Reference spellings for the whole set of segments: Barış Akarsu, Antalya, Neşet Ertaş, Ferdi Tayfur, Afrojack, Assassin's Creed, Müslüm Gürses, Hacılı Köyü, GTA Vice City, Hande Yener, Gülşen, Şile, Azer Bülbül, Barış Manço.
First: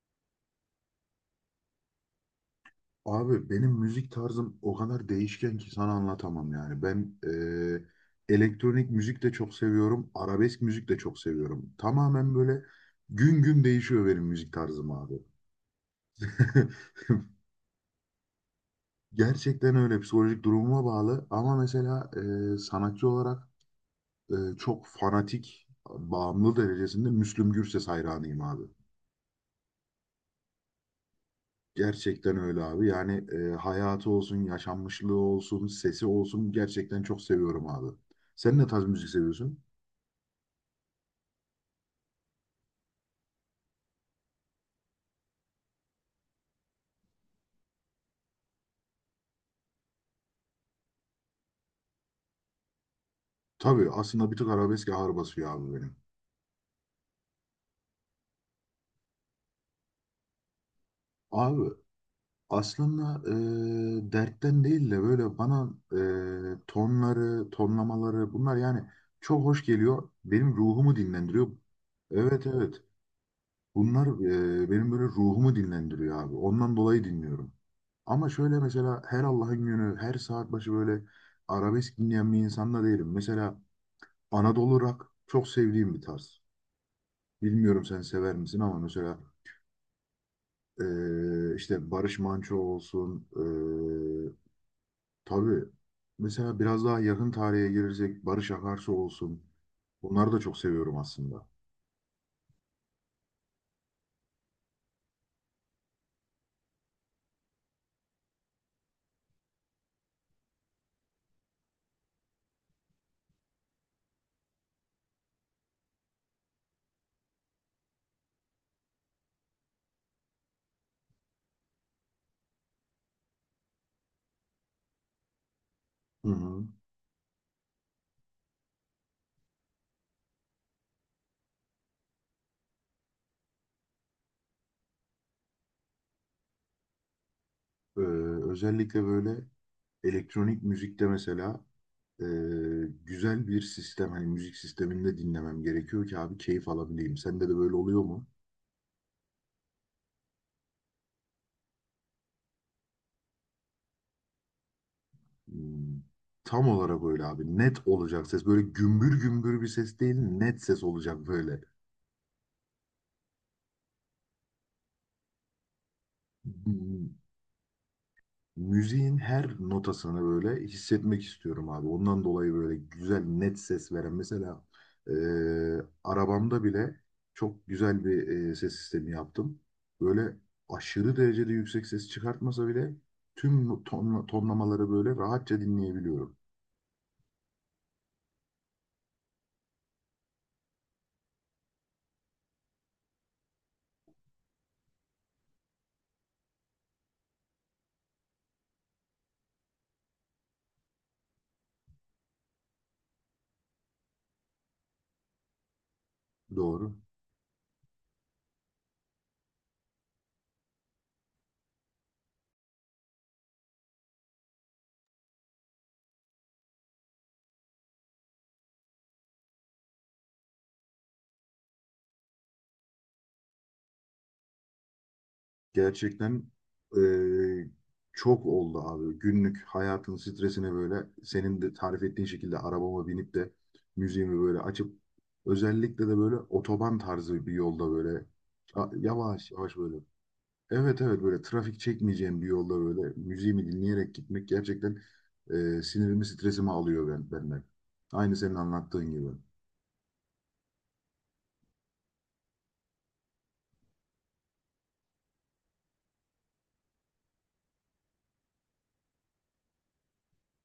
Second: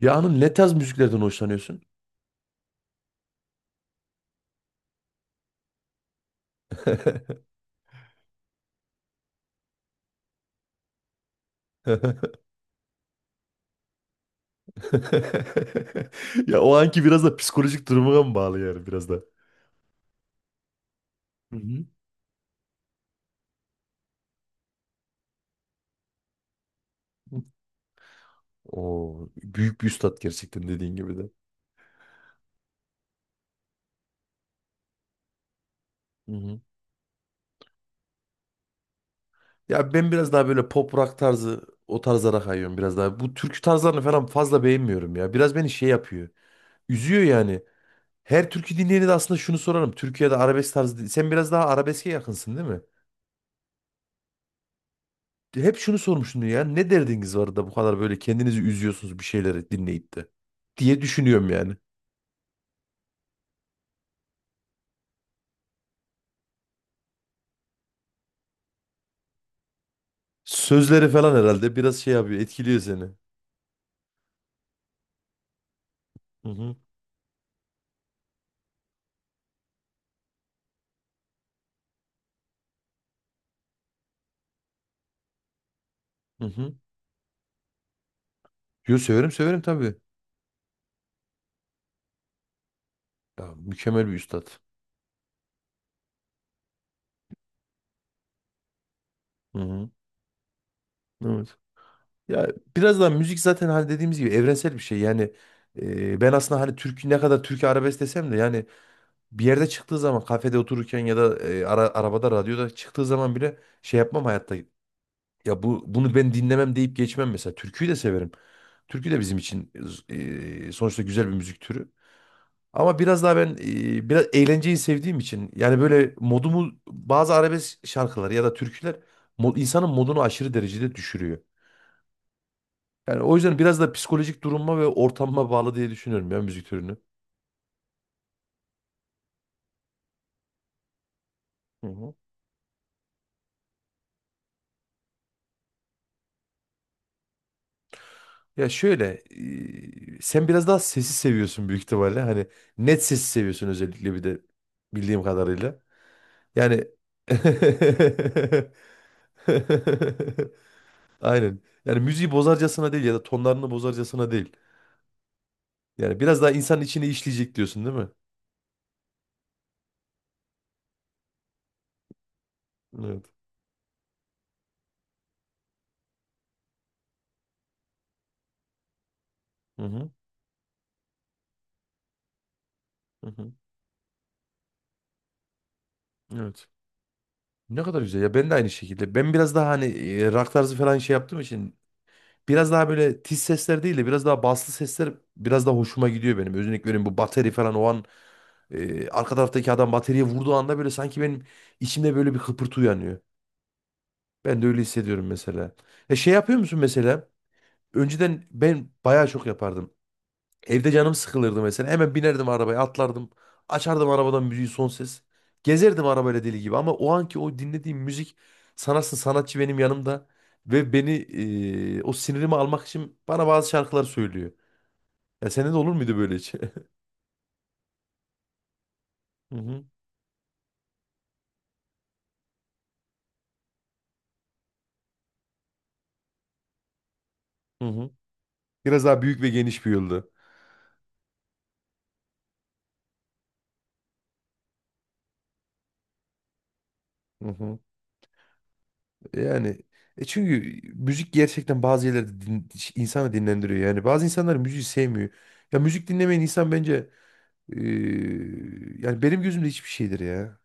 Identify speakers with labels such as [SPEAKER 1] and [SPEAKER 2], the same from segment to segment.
[SPEAKER 1] Ya hanım ne tarz müziklerden hoşlanıyorsun?
[SPEAKER 2] Abi benim müzik tarzım o kadar değişken ki sana anlatamam yani. Ben elektronik müzik de çok seviyorum, arabesk müzik de çok seviyorum. Tamamen böyle gün gün değişiyor benim müzik tarzım abi.
[SPEAKER 1] Ya o anki biraz da psikolojik durumuna mı bağlı yani biraz da?
[SPEAKER 2] Gerçekten öyle psikolojik durumuma bağlı
[SPEAKER 1] Hı
[SPEAKER 2] ama
[SPEAKER 1] hı.
[SPEAKER 2] mesela sanatçı olarak çok fanatik, bağımlı derecesinde Müslüm Gürses hayranıyım abi.
[SPEAKER 1] Oo, büyük bir üstat gerçekten dediğin gibi de.
[SPEAKER 2] Gerçekten öyle abi. Yani hayatı olsun, yaşanmışlığı olsun, sesi
[SPEAKER 1] Hı
[SPEAKER 2] olsun
[SPEAKER 1] hı.
[SPEAKER 2] gerçekten çok seviyorum abi. Sen ne tarz müzik seviyorsun?
[SPEAKER 1] Ya ben biraz daha böyle pop rock tarzı o tarzlara kayıyorum biraz daha. Bu türkü tarzlarını falan fazla beğenmiyorum ya. Biraz beni şey yapıyor. Üzüyor yani. Her türkü dinleyeni de aslında şunu sorarım. Türkiye'de arabesk tarzı. Sen biraz daha arabeske yakınsın değil mi?
[SPEAKER 2] Tabii aslında bir tık arabesk ağır basıyor abi
[SPEAKER 1] Hep
[SPEAKER 2] benim.
[SPEAKER 1] şunu sormuştum ya. Ne derdiniz var da bu kadar böyle kendinizi üzüyorsunuz bir şeyleri dinleyip de diye düşünüyorum
[SPEAKER 2] Abi
[SPEAKER 1] yani.
[SPEAKER 2] aslında dertten değil de böyle bana tonları, tonlamaları bunlar yani çok hoş geliyor. Benim ruhumu
[SPEAKER 1] Sözleri falan
[SPEAKER 2] dinlendiriyor.
[SPEAKER 1] herhalde biraz şey yapıyor,
[SPEAKER 2] Evet,
[SPEAKER 1] etkiliyor
[SPEAKER 2] evet.
[SPEAKER 1] seni.
[SPEAKER 2] Bunlar benim böyle ruhumu dinlendiriyor abi.
[SPEAKER 1] Hı hı.
[SPEAKER 2] Ondan dolayı dinliyorum. Ama şöyle mesela her Allah'ın günü, her saat başı böyle arabesk dinleyen bir insan da değilim. Mesela Anadolu rock çok sevdiğim bir tarz.
[SPEAKER 1] Hı hı.
[SPEAKER 2] Bilmiyorum sen sever misin ama
[SPEAKER 1] Yo,
[SPEAKER 2] mesela
[SPEAKER 1] severim severim tabii.
[SPEAKER 2] işte Barış Manço olsun.
[SPEAKER 1] Ya, mükemmel bir üstad.
[SPEAKER 2] Tabii mesela biraz daha yakın tarihe girecek Barış Akarsu olsun.
[SPEAKER 1] Hı hı.
[SPEAKER 2] Bunları da çok seviyorum aslında.
[SPEAKER 1] Evet. Ya biraz daha müzik zaten hani dediğimiz gibi evrensel bir şey. Yani, ben aslında hani Türk ne kadar Türkiye arabesk desem de yani bir yerde çıktığı zaman kafede otururken ya da arabada radyoda çıktığı zaman bile şey yapmam hayatta. Ya, bunu ben dinlemem deyip geçmem mesela. Türküyü de severim. Türkü de bizim için sonuçta güzel bir müzik türü. Ama biraz daha ben biraz eğlenceyi sevdiğim için yani böyle
[SPEAKER 2] Hı hı.
[SPEAKER 1] modumu bazı arabesk şarkılar ya da türküler insanın modunu aşırı derecede düşürüyor. Yani o yüzden biraz da psikolojik duruma ve ortamıma bağlı diye düşünüyorum ya müzik türünü.
[SPEAKER 2] Ee, Özellikle böyle elektronik müzikte mesela
[SPEAKER 1] Hı hı.
[SPEAKER 2] e, güzel bir sistem, hani müzik sisteminde dinlemem gerekiyor ki abi keyif alabileyim. Sende de böyle oluyor mu?
[SPEAKER 1] Ya şöyle, sen biraz daha sesi seviyorsun büyük ihtimalle. Hani net sesi seviyorsun özellikle bir de bildiğim kadarıyla.
[SPEAKER 2] Hmm. Tam
[SPEAKER 1] Yani
[SPEAKER 2] olarak böyle abi. Net olacak ses. Böyle gümbür gümbür bir ses değil, net ses olacak
[SPEAKER 1] aynen.
[SPEAKER 2] böyle.
[SPEAKER 1] Yani müziği bozarcasına değil ya da tonlarını bozarcasına değil. Yani biraz daha insanın içine
[SPEAKER 2] Hmm.
[SPEAKER 1] işleyecek diyorsun değil mi?
[SPEAKER 2] Müziğin her notasını böyle hissetmek istiyorum abi. Ondan dolayı böyle güzel
[SPEAKER 1] Evet.
[SPEAKER 2] net ses veren. Mesela e, arabamda bile çok güzel bir ses sistemi yaptım.
[SPEAKER 1] Hı hı.
[SPEAKER 2] Böyle aşırı derecede yüksek ses çıkartmasa bile
[SPEAKER 1] Hı hı.
[SPEAKER 2] tüm ton, tonlamaları böyle rahatça dinleyebiliyorum.
[SPEAKER 1] Evet. Ne kadar güzel ya, ben de aynı şekilde. Ben biraz daha hani rock tarzı falan şey yaptığım için biraz daha böyle tiz sesler değil de biraz daha baslı sesler biraz daha hoşuma gidiyor benim. Özellikle benim bu bateri falan o an arka taraftaki adam bateriye vurduğu anda böyle sanki benim içimde böyle bir kıpırtı uyanıyor. Ben de öyle hissediyorum mesela. E şey yapıyor musun
[SPEAKER 2] Doğru.
[SPEAKER 1] mesela? Önceden ben bayağı çok yapardım. Evde canım sıkılırdı mesela. Hemen binerdim arabaya, atlardım. Açardım arabadan müziği son ses. Gezerdim arabayla deli gibi, ama o anki o dinlediğim müzik sanatçı sanatçı benim yanımda ve beni, o sinirimi almak için bana bazı şarkılar söylüyor. Ya sende de olur muydu böyle
[SPEAKER 2] Gerçekten
[SPEAKER 1] hiç?
[SPEAKER 2] eee, çok oldu abi.
[SPEAKER 1] Hı
[SPEAKER 2] Günlük
[SPEAKER 1] hı.
[SPEAKER 2] hayatın stresine böyle senin de tarif ettiğin şekilde arabama binip de müziğimi böyle açıp özellikle de böyle otoban tarzı bir
[SPEAKER 1] Hı
[SPEAKER 2] yolda
[SPEAKER 1] hı.
[SPEAKER 2] böyle
[SPEAKER 1] Biraz daha büyük ve
[SPEAKER 2] yavaş yavaş
[SPEAKER 1] geniş bir
[SPEAKER 2] böyle.
[SPEAKER 1] yolda.
[SPEAKER 2] Evet, evet, böyle trafik çekmeyeceğim bir yolda böyle müziğimi dinleyerek gitmek gerçekten sinirimi stresimi alıyor benden. Aynı senin anlattığın gibi.
[SPEAKER 1] Yani çünkü müzik gerçekten bazı yerlerde insanı dinlendiriyor. Yani bazı insanlar müziği sevmiyor. Ya müzik dinlemeyen insan bence yani benim gözümde hiçbir şeydir ya.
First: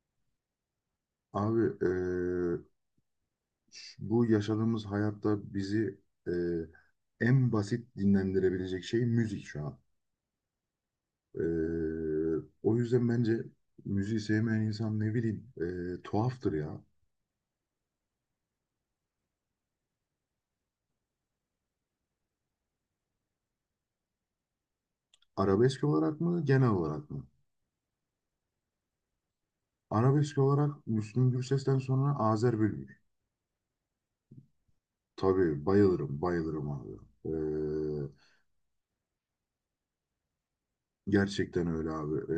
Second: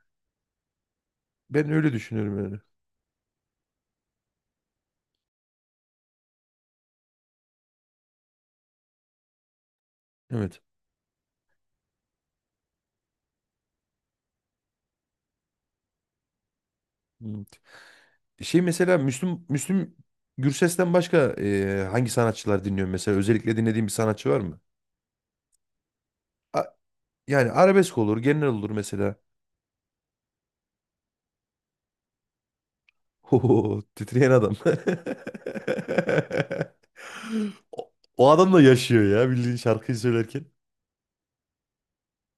[SPEAKER 2] Abi
[SPEAKER 1] Ben öyle düşünüyorum yani.
[SPEAKER 2] bu yaşadığımız hayatta bizi e, en basit dinlendirebilecek şey müzik şu an.
[SPEAKER 1] Evet.
[SPEAKER 2] E, o yüzden bence müziği sevmeyen insan ne bileyim tuhaftır ya.
[SPEAKER 1] Evet. Şey mesela Müslüm Gürses'ten başka hangi sanatçılar dinliyor mesela? Özellikle dinlediğin bir sanatçı var mı?
[SPEAKER 2] Arabesk olarak mı
[SPEAKER 1] A-
[SPEAKER 2] genel olarak mı?
[SPEAKER 1] yani arabesk olur, genel olur mesela.
[SPEAKER 2] Arabesk olarak Müslüm Gürses'ten sonra Azer Bülbül.
[SPEAKER 1] Ho, titreyen adam.
[SPEAKER 2] Tabii bayılırım bayılırım abi. E,
[SPEAKER 1] O o adam da yaşıyor ya bildiğin şarkıyı söylerken.
[SPEAKER 2] Gerçekten öyle abi.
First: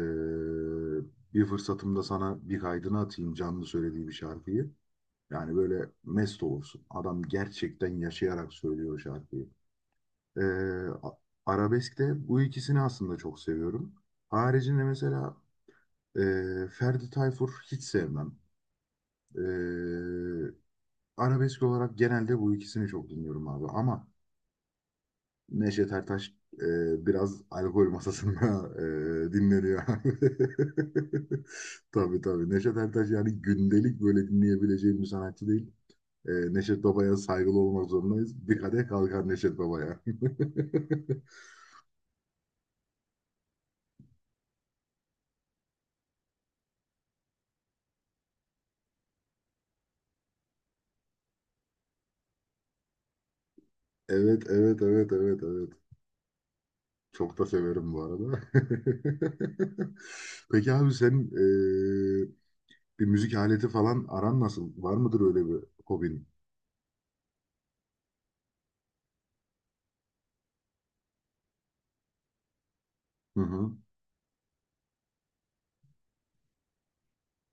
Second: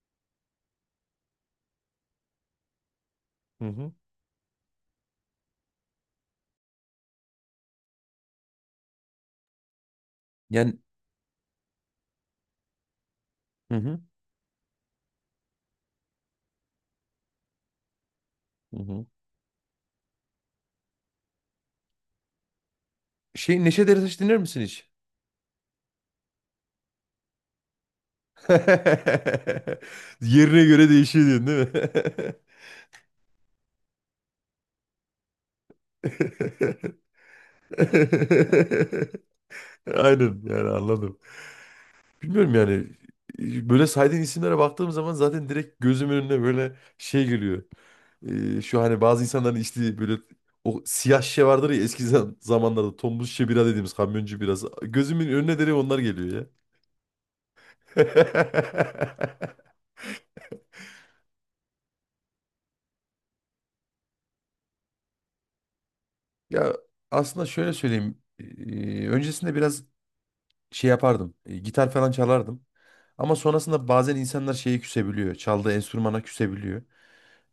[SPEAKER 2] Bir fırsatımda sana bir kaydını atayım
[SPEAKER 1] Hı
[SPEAKER 2] canlı
[SPEAKER 1] hı.
[SPEAKER 2] söylediği bir şarkıyı. Yani böyle mest olursun. Adam gerçekten yaşayarak söylüyor şarkıyı. Ee,
[SPEAKER 1] Yani.
[SPEAKER 2] a- Arabeskte bu ikisini aslında çok
[SPEAKER 1] Hı
[SPEAKER 2] seviyorum.
[SPEAKER 1] hı.
[SPEAKER 2] Haricinde mesela Ferdi Tayfur hiç sevmem.
[SPEAKER 1] Hı hı.
[SPEAKER 2] Ee, Arabesk olarak genelde bu ikisini çok dinliyorum abi.
[SPEAKER 1] Neşet
[SPEAKER 2] Ama
[SPEAKER 1] Ertaş dinler misin hiç?
[SPEAKER 2] Neşet Ertaş biraz alkol masasında dinleniyor abi.
[SPEAKER 1] Yerine göre değişiyor diyorsun değil
[SPEAKER 2] Tabii,
[SPEAKER 1] mi?
[SPEAKER 2] tabii. Neşet Ertaş yani gündelik böyle dinleyebileceğim bir sanatçı değil. Neşet Baba'ya saygılı olmak zorundayız. Bir kadeh kalkar Neşet Baba'ya.
[SPEAKER 1] Aynen, yani anladım. Bilmiyorum yani, böyle saydığın isimlere baktığım zaman zaten direkt gözümün önüne böyle şey geliyor. Şu hani bazı insanların içtiği böyle o siyah şişe vardır ya, eski zamanlarda tombul şişe bira dediğimiz kamyoncu
[SPEAKER 2] Evet,
[SPEAKER 1] birası.
[SPEAKER 2] evet, evet,
[SPEAKER 1] Gözümün
[SPEAKER 2] evet,
[SPEAKER 1] önüne
[SPEAKER 2] evet.
[SPEAKER 1] direkt onlar geliyor ya.
[SPEAKER 2] Çok da severim bu arada. Peki abi senin e, bir müzik aleti falan aran nasıl? Var mıdır öyle bir hobin?
[SPEAKER 1] Ya aslında şöyle söyleyeyim. Öncesinde biraz şey yapardım. Gitar falan çalardım. Ama
[SPEAKER 2] Hı hı.
[SPEAKER 1] sonrasında bazen insanlar şeye küsebiliyor. Çaldığı enstrümana küsebiliyor.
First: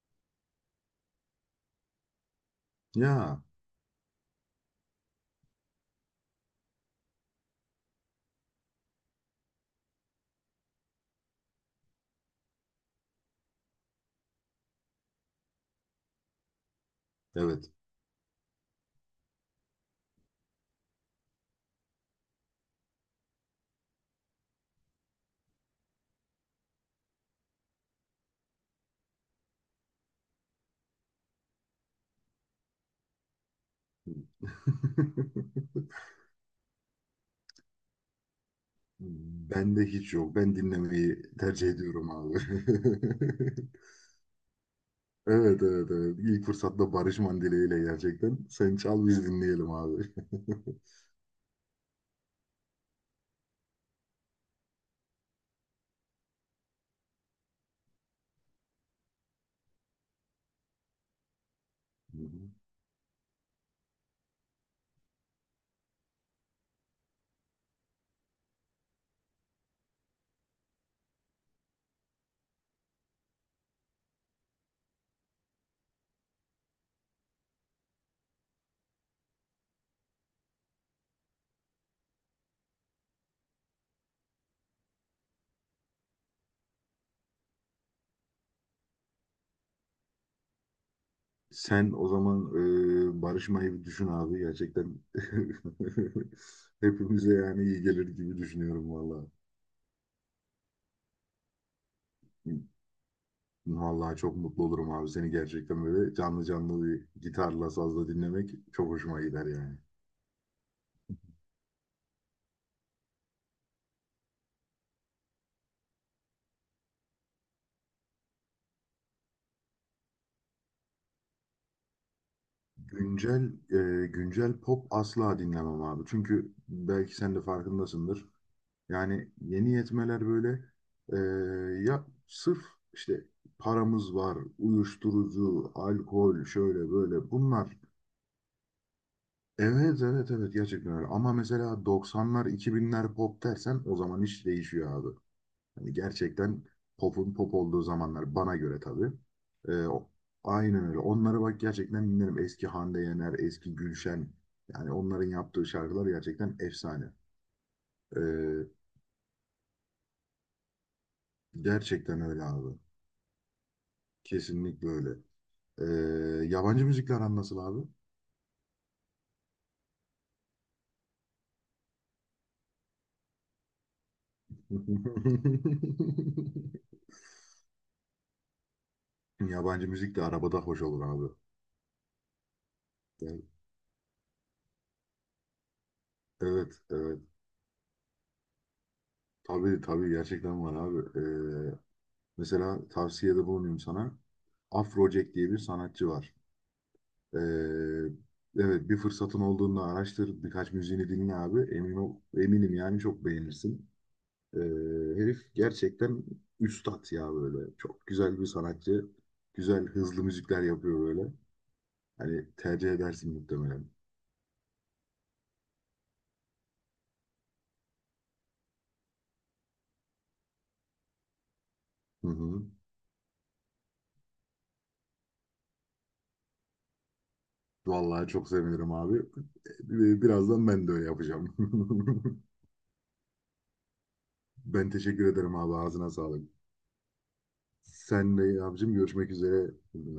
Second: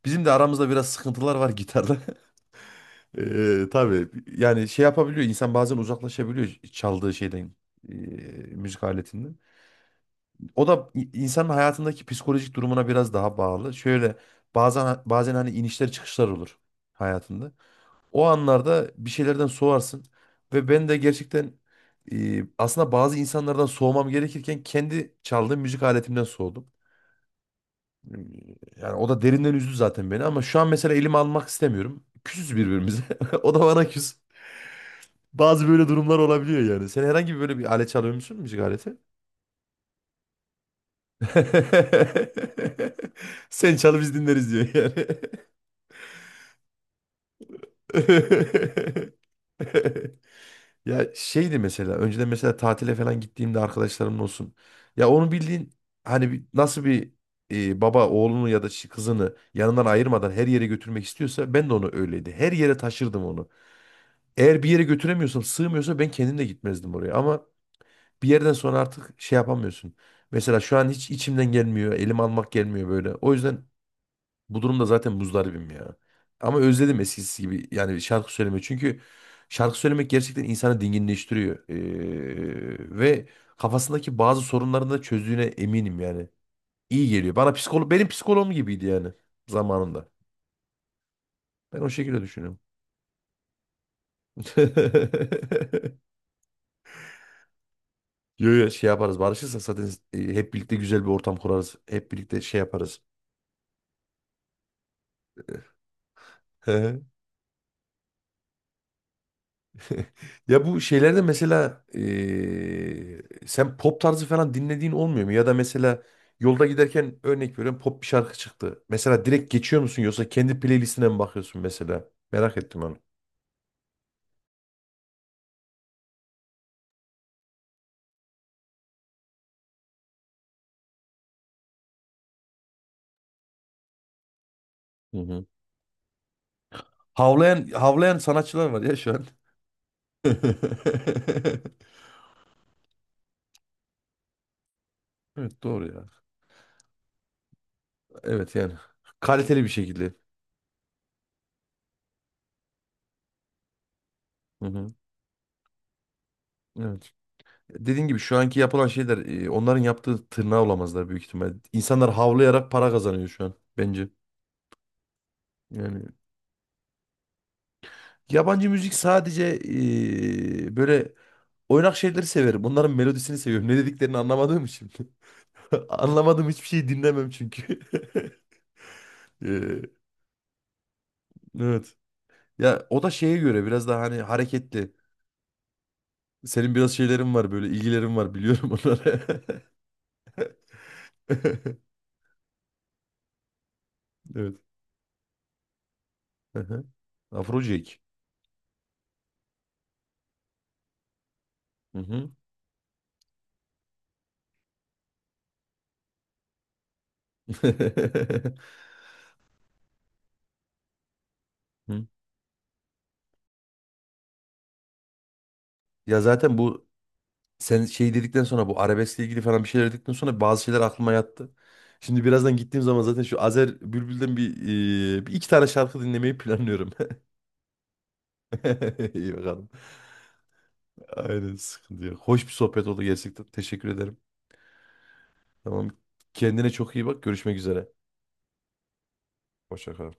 [SPEAKER 1] Bizim de aramızda biraz sıkıntılar var gitarda.
[SPEAKER 2] Ya,
[SPEAKER 1] Tabii, yani şey yapabiliyor. İnsan bazen uzaklaşabiliyor çaldığı şeyden. eee, Müzik aletinden. O da insanın hayatındaki psikolojik durumuna biraz daha bağlı. Şöyle, bazen bazen hani inişler çıkışlar olur hayatında.
[SPEAKER 2] evet.
[SPEAKER 1] O anlarda bir şeylerden soğarsın. Ve ben de gerçekten, aslında bazı insanlardan soğumam gerekirken kendi çaldığım müzik aletimden soğudum. Yani o da derinden üzdü zaten beni, ama şu an mesela elimi almak istemiyorum. Küsüz birbirimize. O da bana küs. Bazı böyle durumlar olabiliyor yani. Sen herhangi bir böyle bir alet çalıyor musun? Müzik aleti?
[SPEAKER 2] Bende hiç yok. Ben dinlemeyi tercih ediyorum abi.
[SPEAKER 1] Sen çal biz dinleriz diyor yani.
[SPEAKER 2] Evet, evet, evet. İlk fırsatta Barış Mandile ile gerçekten. Sen çal biz dinleyelim abi.
[SPEAKER 1] Ya şeydi mesela, önceden mesela tatile falan gittiğimde arkadaşlarımın olsun. Ya onu bildiğin hani nasıl bir baba oğlunu ya da kızını yanından ayırmadan her yere götürmek istiyorsa, ben de onu
[SPEAKER 2] Hı
[SPEAKER 1] öyleydi.
[SPEAKER 2] hı.
[SPEAKER 1] Her yere taşırdım onu. Eğer bir yere götüremiyorsam, sığmıyorsa ben kendim de gitmezdim oraya. Ama bir yerden sonra artık şey yapamıyorsun. Mesela şu an hiç içimden gelmiyor. Elim almak gelmiyor böyle. O yüzden bu durumda zaten muzdaribim ya. Ama özledim eskisi gibi yani şarkı söylemeyi. Çünkü şarkı söylemek gerçekten insanı dinginleştiriyor. Ve kafasındaki bazı sorunlarını da çözdüğüne eminim yani. İyi geliyor. Bana benim psikoloğum gibiydi yani zamanında. Ben o
[SPEAKER 2] Sen o
[SPEAKER 1] şekilde
[SPEAKER 2] zaman
[SPEAKER 1] düşünüyorum.
[SPEAKER 2] barışmayı bir düşün abi. Gerçekten hepimize yani iyi gelir gibi
[SPEAKER 1] Yo yo, şey
[SPEAKER 2] düşünüyorum
[SPEAKER 1] yaparız.
[SPEAKER 2] valla.
[SPEAKER 1] Barışırsak zaten, hep birlikte güzel bir ortam kurarız. Hep birlikte şey yaparız.
[SPEAKER 2] Vallahi çok mutlu olurum abi. Seni gerçekten böyle canlı canlı bir gitarla sazla dinlemek çok hoşuma gider yani.
[SPEAKER 1] Ya bu şeylerde mesela, sen pop tarzı falan dinlediğin olmuyor mu? Ya da mesela yolda giderken, örnek veriyorum, pop bir şarkı çıktı. Mesela direkt geçiyor musun, yoksa kendi playlistine mi bakıyorsun mesela? Merak ettim onu.
[SPEAKER 2] Güncel güncel pop asla dinlemem abi. Çünkü belki sen de farkındasındır. Yani yeni yetmeler böyle e, ya sırf işte paramız var,
[SPEAKER 1] Hı hı.
[SPEAKER 2] uyuşturucu, alkol, şöyle böyle
[SPEAKER 1] Havlayan
[SPEAKER 2] bunlar.
[SPEAKER 1] havlayan sanatçılar var ya şu an.
[SPEAKER 2] Evet, evet, evet, gerçekten öyle. Ama mesela 90'lar 2000'ler pop dersen o zaman iş değişiyor abi.
[SPEAKER 1] Evet, doğru
[SPEAKER 2] Yani
[SPEAKER 1] ya.
[SPEAKER 2] gerçekten popun pop olduğu zamanlar
[SPEAKER 1] Evet,
[SPEAKER 2] bana
[SPEAKER 1] yani
[SPEAKER 2] göre tabii.
[SPEAKER 1] kaliteli bir
[SPEAKER 2] E, o-
[SPEAKER 1] şekilde.
[SPEAKER 2] aynen öyle. Onlara bak gerçekten dinlerim. Eski Hande Yener, eski Gülşen.
[SPEAKER 1] Hı
[SPEAKER 2] Yani
[SPEAKER 1] hı.
[SPEAKER 2] onların yaptığı şarkılar gerçekten efsane.
[SPEAKER 1] Evet. Dediğim gibi şu anki
[SPEAKER 2] E,
[SPEAKER 1] yapılan şeyler, onların yaptığı tırnağa olamazlar büyük ihtimal. İnsanlar
[SPEAKER 2] Gerçekten öyle
[SPEAKER 1] havlayarak
[SPEAKER 2] abi.
[SPEAKER 1] para kazanıyor şu an bence.
[SPEAKER 2] Kesinlikle öyle.
[SPEAKER 1] Yani.
[SPEAKER 2] Ee, Yabancı müzikle aran nasıl abi?
[SPEAKER 1] Yabancı müzik sadece, böyle oynak şeyleri severim. Onların melodisini seviyorum. Ne dediklerini anlamadığım için. Anlamadığım hiçbir şeyi dinlemem çünkü. Eee,
[SPEAKER 2] Yabancı müzik de arabada hoş olur abi.
[SPEAKER 1] evet. Ya o da şeye
[SPEAKER 2] Yani,
[SPEAKER 1] göre biraz daha hani hareketli. Senin
[SPEAKER 2] evet,
[SPEAKER 1] biraz
[SPEAKER 2] evet.
[SPEAKER 1] şeylerin var, böyle ilgilerin var, biliyorum onları.
[SPEAKER 2] Tabii, tabii, gerçekten var abi. Ee, Mesela tavsiyede bulunayım sana.
[SPEAKER 1] Evet.
[SPEAKER 2] Afrojack diye bir sanatçı var.
[SPEAKER 1] Hı hı.
[SPEAKER 2] Ee,
[SPEAKER 1] Afrojack.
[SPEAKER 2] evet, bir fırsatın olduğunda araştır. Birkaç müziğini dinle abi. Emin
[SPEAKER 1] Hı
[SPEAKER 2] ol,
[SPEAKER 1] hı.
[SPEAKER 2] eminim yani çok beğenirsin. Ee, Herif gerçekten üstat ya böyle. Çok güzel bir sanatçı. Güzel hızlı müzikler yapıyor böyle.
[SPEAKER 1] Hı.
[SPEAKER 2] Hani tercih edersin muhtemelen.
[SPEAKER 1] Ya zaten sen şey dedikten sonra, bu arabeskle ilgili falan bir şeyler dedikten sonra bazı şeyler aklıma yattı. Şimdi
[SPEAKER 2] Hı
[SPEAKER 1] birazdan
[SPEAKER 2] hı.
[SPEAKER 1] gittiğim zaman zaten şu Azer Bülbül'den bir iki tane şarkı dinlemeyi planlıyorum.
[SPEAKER 2] Vallahi çok sevinirim abi.
[SPEAKER 1] İyi bakalım.
[SPEAKER 2] Birazdan ben de öyle yapacağım.
[SPEAKER 1] Aynen, sıkıntı yok. Hoş bir sohbet oldu gerçekten. Teşekkür ederim.
[SPEAKER 2] Ben teşekkür ederim abi.
[SPEAKER 1] Tamam.
[SPEAKER 2] Ağzına sağlık.
[SPEAKER 1] Kendine çok iyi bak. Görüşmek üzere.
[SPEAKER 2] Sen de abicim, görüşmek üzere.
[SPEAKER 1] Hoşça kal.